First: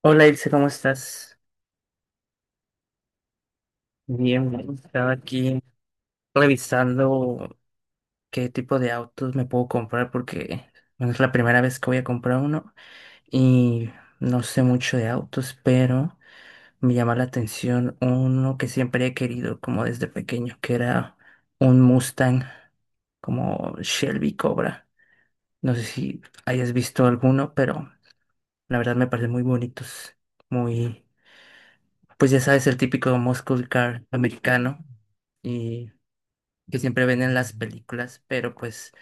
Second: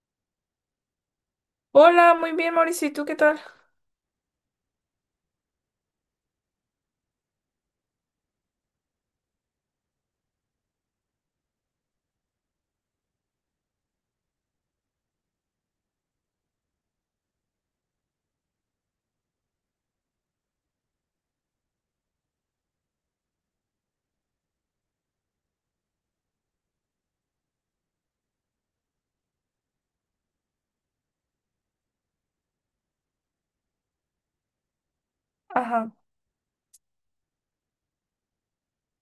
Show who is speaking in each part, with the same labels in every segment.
Speaker 1: Hola Ilse, ¿cómo estás?
Speaker 2: Hola, muy bien, Mauricio. ¿Y tú qué tal?
Speaker 1: Bien, bien. Estaba aquí revisando qué tipo de autos me puedo comprar porque bueno, es la primera vez que voy a comprar uno y no sé mucho de autos, pero me llama la atención uno que siempre he querido como desde pequeño, que era un Mustang como Shelby Cobra. No sé si hayas visto alguno, pero la verdad me parecen muy bonitos, muy pues ya sabes, el típico muscle car americano
Speaker 2: Ajá.
Speaker 1: y que siempre ven en las películas, pero pues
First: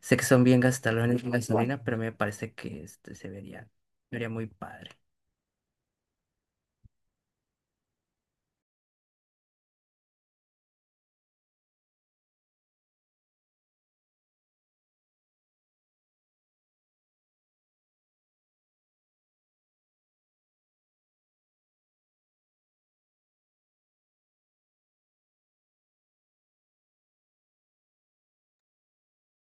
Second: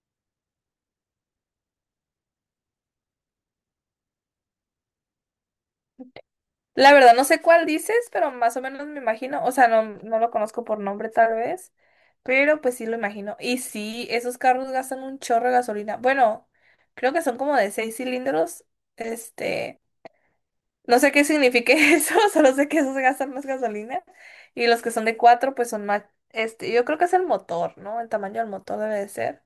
Speaker 1: sé que son bien gastalones en gasolina, pero me parece que este se vería muy padre.
Speaker 2: La verdad, no sé cuál dices, pero más o menos me imagino. O sea, no, no lo conozco por nombre, tal vez. Pero pues sí lo imagino. Y sí, esos carros gastan un chorro de gasolina. Bueno, creo que son como de 6 cilindros. Este. No sé qué signifique eso. Solo sé que esos gastan más gasolina. Y los que son de cuatro, pues son más. Este, yo creo que es el motor, ¿no? El tamaño del motor debe de ser.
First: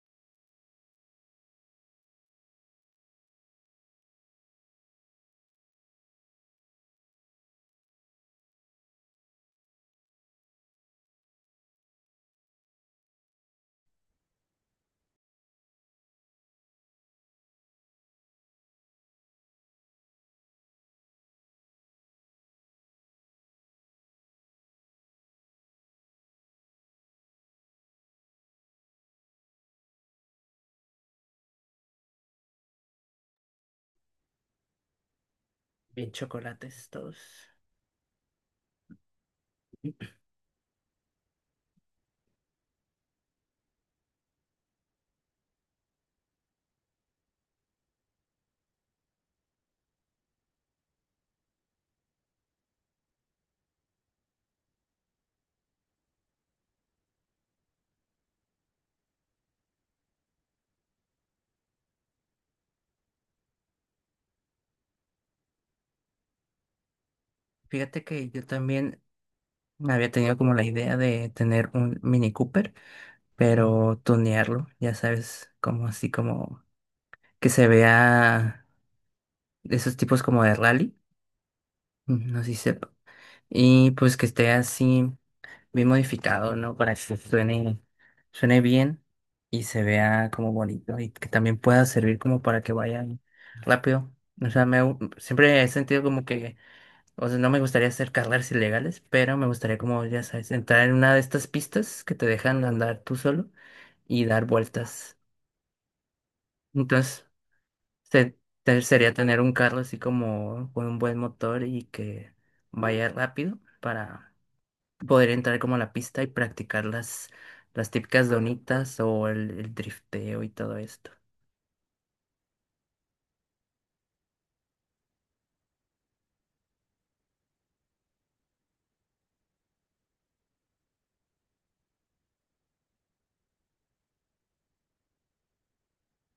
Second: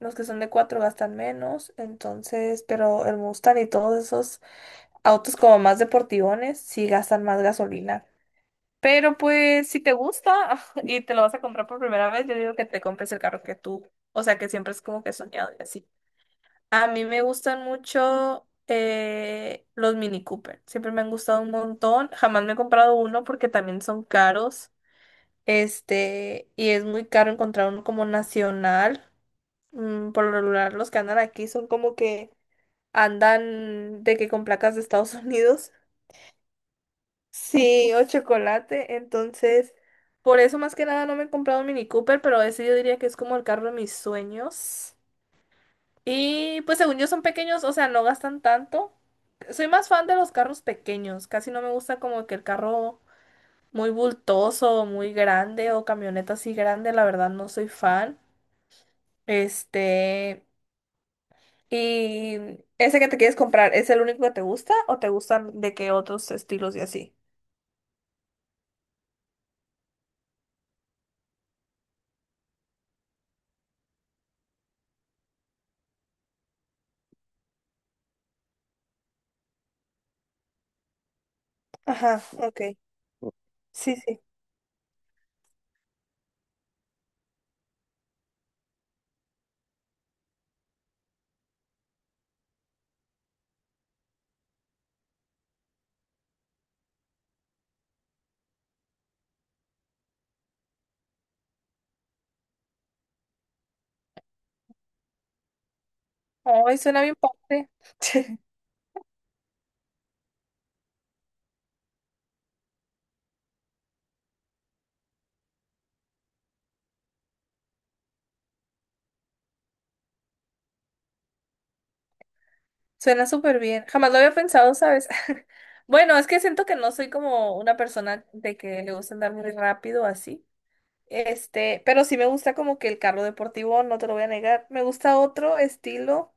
Speaker 2: Los que son de cuatro gastan menos. Entonces, pero el Mustang y todos esos autos como más deportivones sí gastan más gasolina. Pero pues si te gusta y te lo vas a comprar por primera vez, yo digo que te compres el carro que tú, o sea que siempre es como que soñado y así. A mí me gustan mucho los Mini Cooper, siempre me han gustado un montón. Jamás me he comprado uno porque también son caros. Este, y es muy caro encontrar uno como nacional. Por lo regular los que andan aquí son como que andan de que con placas de Estados Unidos.
Speaker 1: Bien chocolates todos.
Speaker 2: Sí, o chocolate. Entonces, por eso más que nada no me he comprado un Mini Cooper, pero ese yo diría que es como el carro de mis sueños. Y pues según yo son pequeños, o sea, no gastan tanto. Soy más fan de los carros pequeños. Casi no me gusta como que el carro muy bultoso, muy grande o camioneta así grande. La verdad no soy fan. Este, ¿y ese que te quieres comprar, es el único que te gusta o te gustan de qué otros estilos y así?
Speaker 1: Fíjate que yo también me había tenido como la idea de tener un Mini Cooper, pero tunearlo, ya sabes, como así como que se vea de esos tipos como de rally,
Speaker 2: Ajá,
Speaker 1: no sé si
Speaker 2: ok.
Speaker 1: sepa. Y
Speaker 2: Sí,
Speaker 1: pues
Speaker 2: sí.
Speaker 1: que esté así, bien modificado, ¿no? Para que suene bien y se vea como bonito y que también pueda servir como para que vayan rápido. O sea, siempre he sentido como que, o sea, no me gustaría hacer carreras ilegales, pero me gustaría como, ya sabes, entrar en una de estas pistas que te dejan andar tú solo y dar vueltas.
Speaker 2: Ay, suena bien
Speaker 1: Entonces,
Speaker 2: padre.
Speaker 1: se- sería tener un carro así como con un buen motor y que vaya rápido para poder entrar como a la pista y practicar las típicas donitas o el drifteo y todo esto.
Speaker 2: Suena súper bien. Jamás lo había pensado, ¿sabes? Bueno, es que siento que no soy como una persona de que le gusta andar muy rápido así. Este, pero sí me gusta como que el carro deportivo, no te lo voy a negar. Me gusta otro estilo,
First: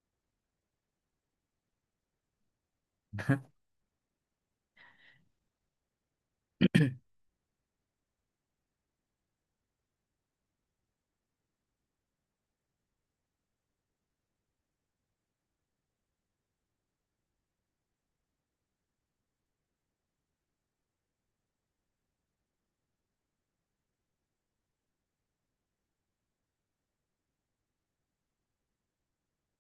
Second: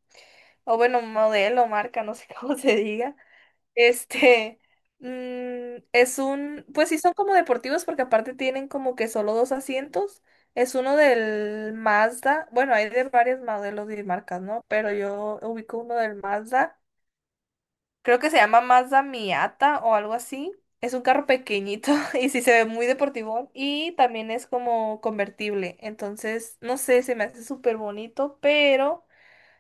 Speaker 2: o bueno, modelo, marca, no sé cómo se diga. Este, es pues sí son como deportivos porque aparte tienen como que solo dos asientos. Es uno del Mazda, bueno, hay de varios modelos y marcas, ¿no? Pero yo ubico uno del Mazda, creo que se llama Mazda Miata o algo así. Es un carro pequeñito y sí se ve muy deportivo y también es como convertible. Entonces, no sé, se me hace súper bonito, pero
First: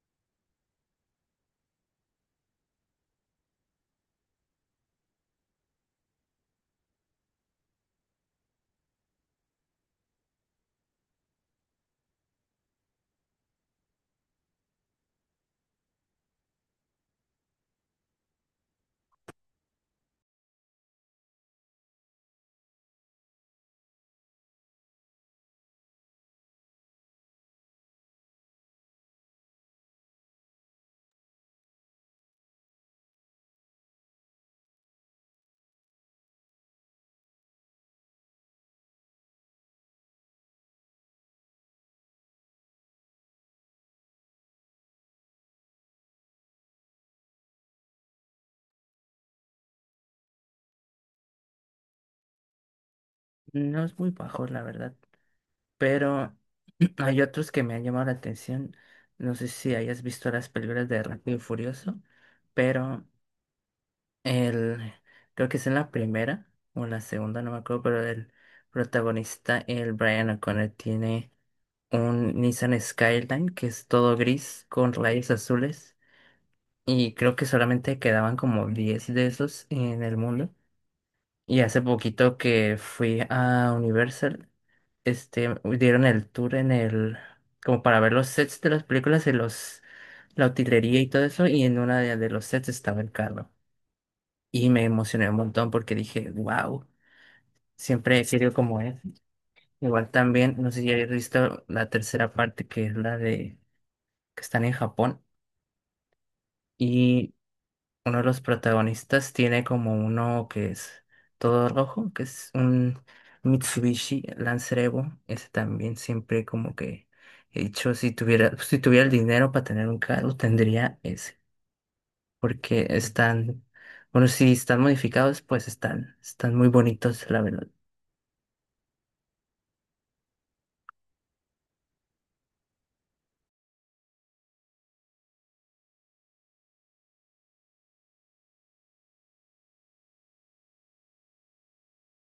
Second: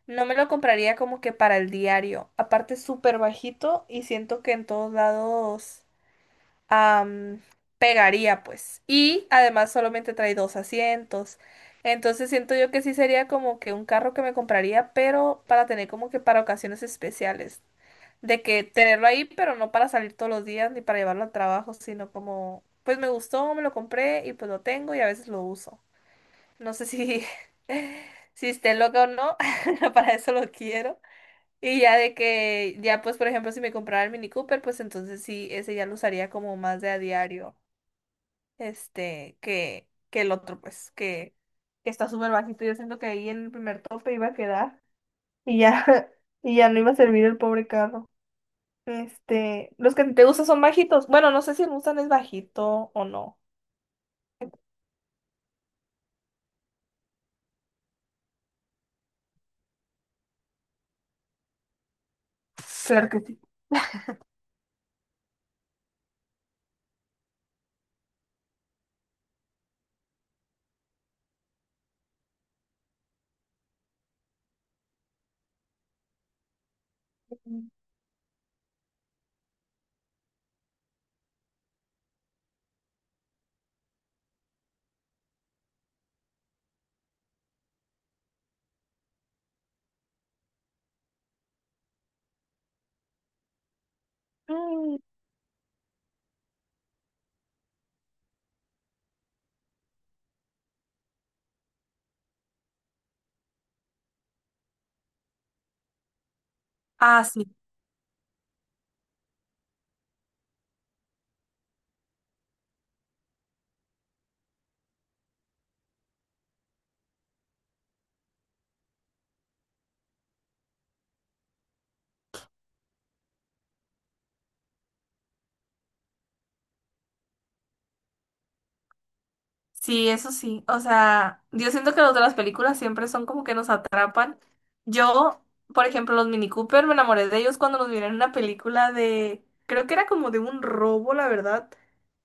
Speaker 2: no me lo compraría como que para el diario. Aparte, es súper bajito y siento que en todos lados am, pegaría, pues. Y además solamente trae dos asientos. Entonces siento yo que sí sería como que un carro que me compraría, pero para tener como que para ocasiones especiales de que tenerlo ahí, pero no para salir todos los días ni para llevarlo al trabajo, sino como, pues me gustó, me lo compré y pues lo tengo y a veces lo uso. No sé si, si esté loca o no, para eso lo quiero. Y ya de que, ya pues por ejemplo, si me comprara el Mini Cooper, pues entonces sí, ese ya lo usaría como más de a diario, este, que el otro, pues, que está súper bajito. Yo siento que ahí en el primer tope iba a quedar y ya, y ya no iba a servir el pobre carro. Este, los que te gustan son bajitos. Bueno, no sé si el Mustang es bajito o no.
Speaker 1: No es muy bajo, la verdad, pero hay otros que me han llamado la atención. No sé si hayas visto las películas de Rápido y Furioso, pero
Speaker 2: Claro que sí.
Speaker 1: el, creo que es en la primera o en la segunda, no me acuerdo, pero el protagonista, el Brian O'Connor, tiene un Nissan Skyline que es todo gris con rayos azules y creo que solamente quedaban como 10 de esos en el mundo. Y hace poquito que fui a Universal, este, dieron el tour como para ver los sets de las películas y la utilería y todo eso, y en una de los sets estaba el carro. Y me
Speaker 2: Mm.
Speaker 1: emocioné un montón porque dije, wow, siempre he querido como es. Igual también, no sé si habéis visto la tercera parte que es la de, que están en Japón.
Speaker 2: Ah,
Speaker 1: Y
Speaker 2: sí,
Speaker 1: uno de los protagonistas tiene como uno que es todo rojo, que es un Mitsubishi Lancer Evo. Ese también siempre como que he dicho, si tuviera el dinero para tener un carro, tendría ese. Porque bueno, si están modificados, pues están muy bonitos, la verdad.
Speaker 2: sí, eso sí. O sea, yo siento que los de las películas siempre son como que nos atrapan. Yo, por ejemplo, los Mini Cooper, me enamoré de ellos cuando los vi en una película de, creo que era como de un robo, la verdad.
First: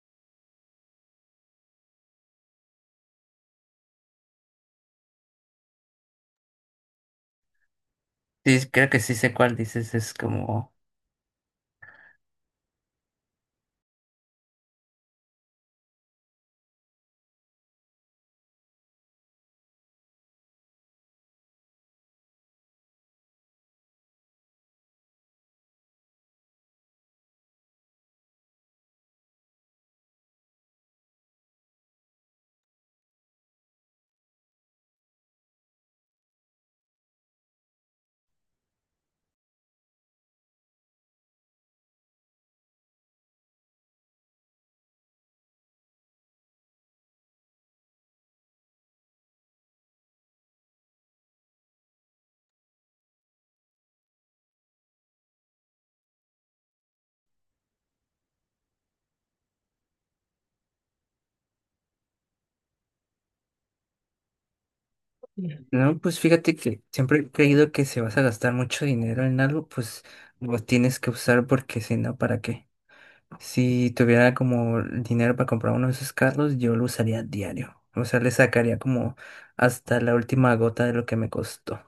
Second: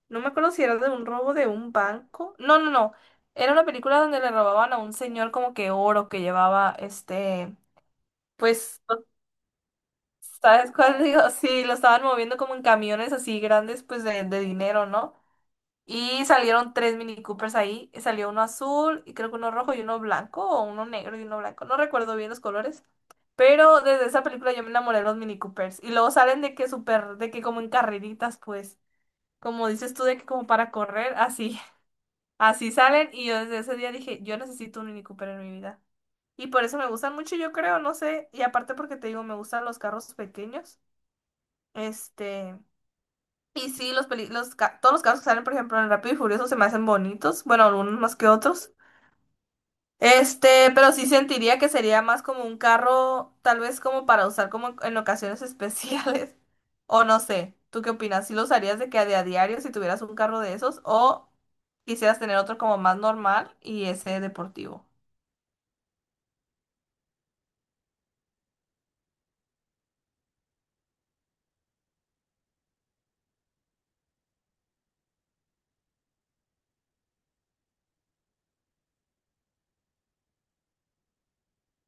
Speaker 2: No me acuerdo si era de un robo de un banco. No, no, no. Era una película donde le robaban a un señor como que oro que llevaba este,
Speaker 1: Sí,
Speaker 2: pues,
Speaker 1: creo que sí sé cuál dices, es
Speaker 2: ¿sabes
Speaker 1: como...
Speaker 2: cuál digo? Sí, lo estaban moviendo como en camiones así grandes, pues de dinero, ¿no? Y salieron tres Mini Coopers ahí. Y salió uno azul, y creo que uno rojo y uno blanco, o uno negro y uno blanco. No recuerdo bien los colores. Pero desde esa película yo me enamoré de los Mini Coopers. Y luego salen de que súper, de que como en carreritas, pues. Como dices tú, de que como para correr, así. Así salen. Y yo desde ese día dije, yo necesito un Mini Cooper en mi vida. Y por eso me gustan mucho, yo creo, no sé. Y aparte porque te digo, me gustan los carros pequeños. Este. Y sí, los, peli- los ca- todos los casos que salen, por ejemplo, en Rápido y Furioso se me hacen bonitos. Bueno, algunos más que otros. Este, pero sí sentiría que sería más como un carro, tal vez como para usar como en ocasiones especiales. O no sé, ¿tú qué opinas? ¿Sí lo usarías de que de a diario si tuvieras un carro de esos? ¿O quisieras tener otro como más normal y ese deportivo?
Speaker 1: Bien. No, pues fíjate que siempre he creído que si vas a gastar mucho dinero en algo, pues lo tienes que usar porque si no, ¿para qué? Si tuviera como dinero para comprar uno de esos carros, yo lo usaría diario. O sea, le sacaría como hasta la última gota de lo que me costó.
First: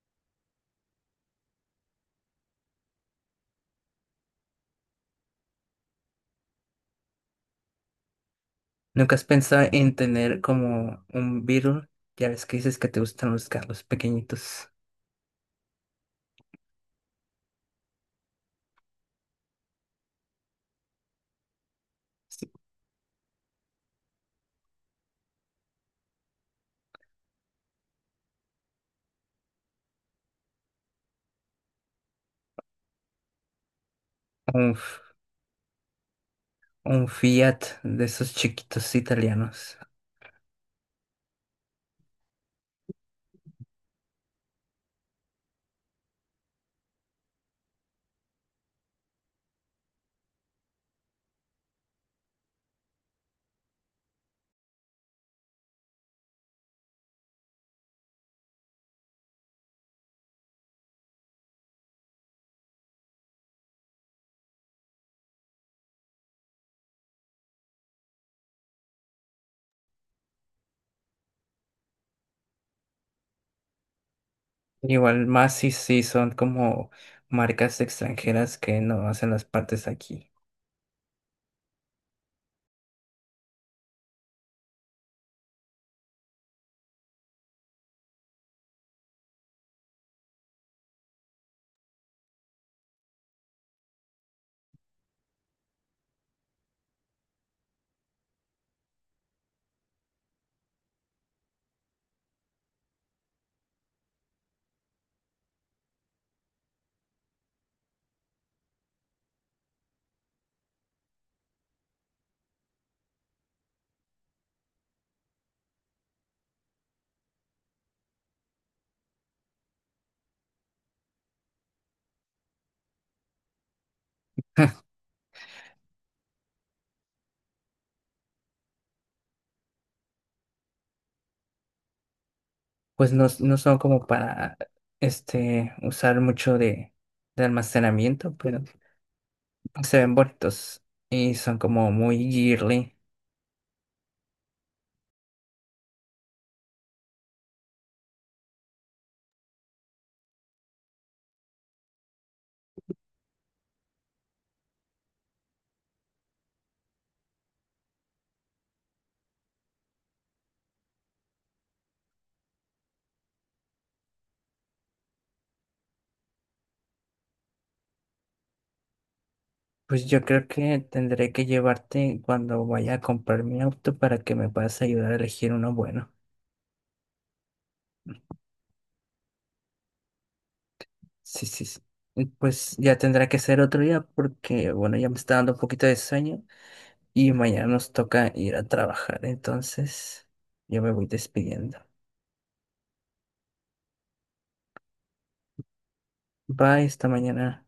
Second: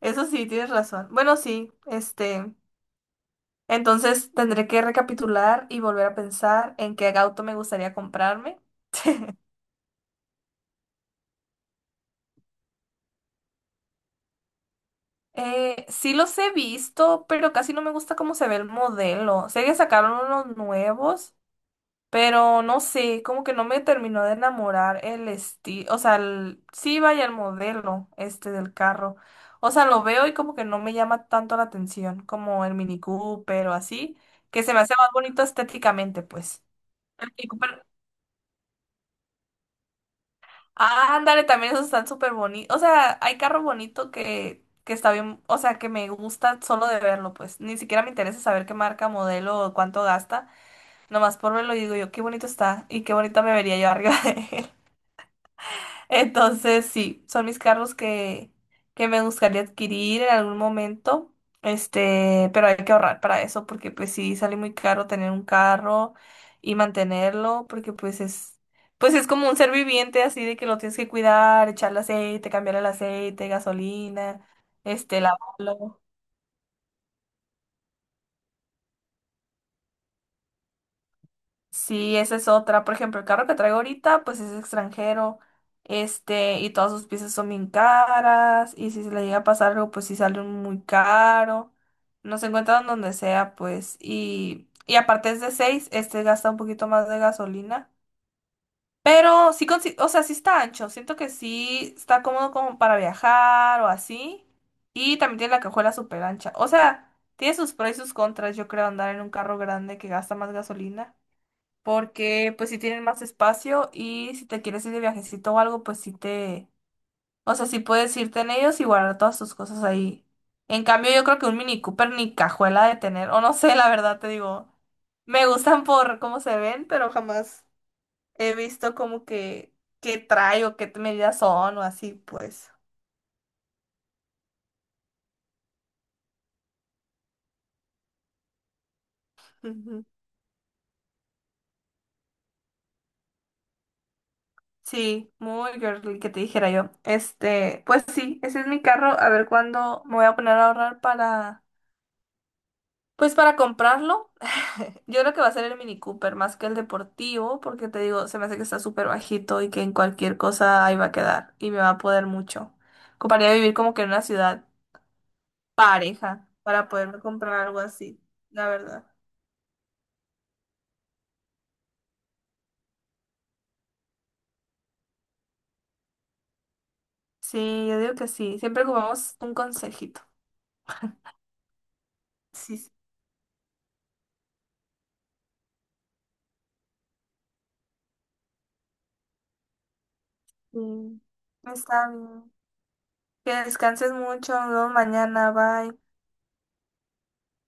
Speaker 2: Eso sí, tienes razón. Bueno, sí, este, entonces tendré que recapitular y volver a pensar en qué auto me gustaría comprarme.
Speaker 1: ¿Nunca has pensado en tener como un Beetle? Ya ves que dices que te gustan los carros pequeñitos.
Speaker 2: Sí los he visto, pero casi no me gusta cómo se ve el modelo. Sé que sacaron unos nuevos,
Speaker 1: Sí.
Speaker 2: pero no sé, como que no me terminó de enamorar el estilo, o sea, sí vaya el modelo este del carro. O sea, lo veo y como que no me llama tanto la atención como el Mini Cooper o así, que
Speaker 1: Un,
Speaker 2: se me hace
Speaker 1: F-
Speaker 2: más bonito estéticamente, pues.
Speaker 1: un
Speaker 2: El Mini
Speaker 1: Fiat
Speaker 2: Cooper.
Speaker 1: de esos chiquitos italianos.
Speaker 2: Ah, ándale, también esos están súper bonitos. O sea, hay carro bonito que está bien, o sea, que me gusta solo de verlo, pues. Ni siquiera me interesa saber qué marca, modelo o cuánto gasta. Nomás por verlo y digo yo, qué bonito está y qué bonita me vería yo arriba de él. Entonces, sí, son mis carros que me gustaría adquirir en algún momento. Este, pero hay que ahorrar para eso porque pues sí sale muy caro tener un carro y mantenerlo porque pues es como un ser viviente así de que lo tienes que cuidar, echarle aceite, cambiar el aceite, gasolina, este,
Speaker 1: Igual más si,
Speaker 2: lavarlo.
Speaker 1: si son como marcas extranjeras que no hacen las partes aquí.
Speaker 2: Sí, esa es otra. Por ejemplo, el carro que traigo ahorita, pues es extranjero. Este, y todas sus piezas son bien caras. Y si se le llega a pasar algo, pues sí sale muy caro. No se encuentran donde sea, pues. Y aparte es de seis, este gasta un poquito más de gasolina. Pero sí, o sea, sí está ancho. Siento que sí está cómodo como para viajar o así. Y también tiene la cajuela súper ancha. O sea, tiene sus pros y sus contras, yo creo, andar en un carro grande que gasta más gasolina porque pues si tienen más espacio y si te quieres ir de viajecito o algo, pues sí o sea, sí puedes irte en ellos y guardar todas tus cosas ahí. En cambio, yo creo que un Mini Cooper ni cajuela de tener, o no sé, la verdad te digo, me gustan por cómo se ven, pero jamás he visto como que qué trae o qué medidas son o así, pues.
Speaker 1: pues no, no son como para este, usar mucho de almacenamiento, pero se
Speaker 2: Ujú.
Speaker 1: ven bonitos y son como muy girly.
Speaker 2: Sí, muy girly que te dijera yo. Este, pues sí, ese es mi carro. A ver cuándo me voy a poner a ahorrar para pues para comprarlo, yo creo que va a ser el Mini Cooper más que el deportivo, porque te digo, se me hace que está súper bajito y que en cualquier cosa ahí va a quedar y me va a poder mucho. Ocuparía vivir como que en una ciudad pareja para poderme comprar algo así, la verdad.
Speaker 1: Pues yo creo que tendré que llevarte cuando vaya a comprar mi auto para que me puedas ayudar a elegir uno bueno.
Speaker 2: Sí, yo digo que sí. Siempre ocupamos un consejito.
Speaker 1: Sí, sí, sí. Y pues
Speaker 2: Sí, sí.
Speaker 1: ya tendrá que ser otro día porque, bueno, ya me está dando un poquito de sueño y mañana nos toca ir a trabajar. Entonces, yo me voy despidiendo.
Speaker 2: Está bien. Que descanses mucho. Nos vemos mañana. Bye.
Speaker 1: Bye, esta mañana.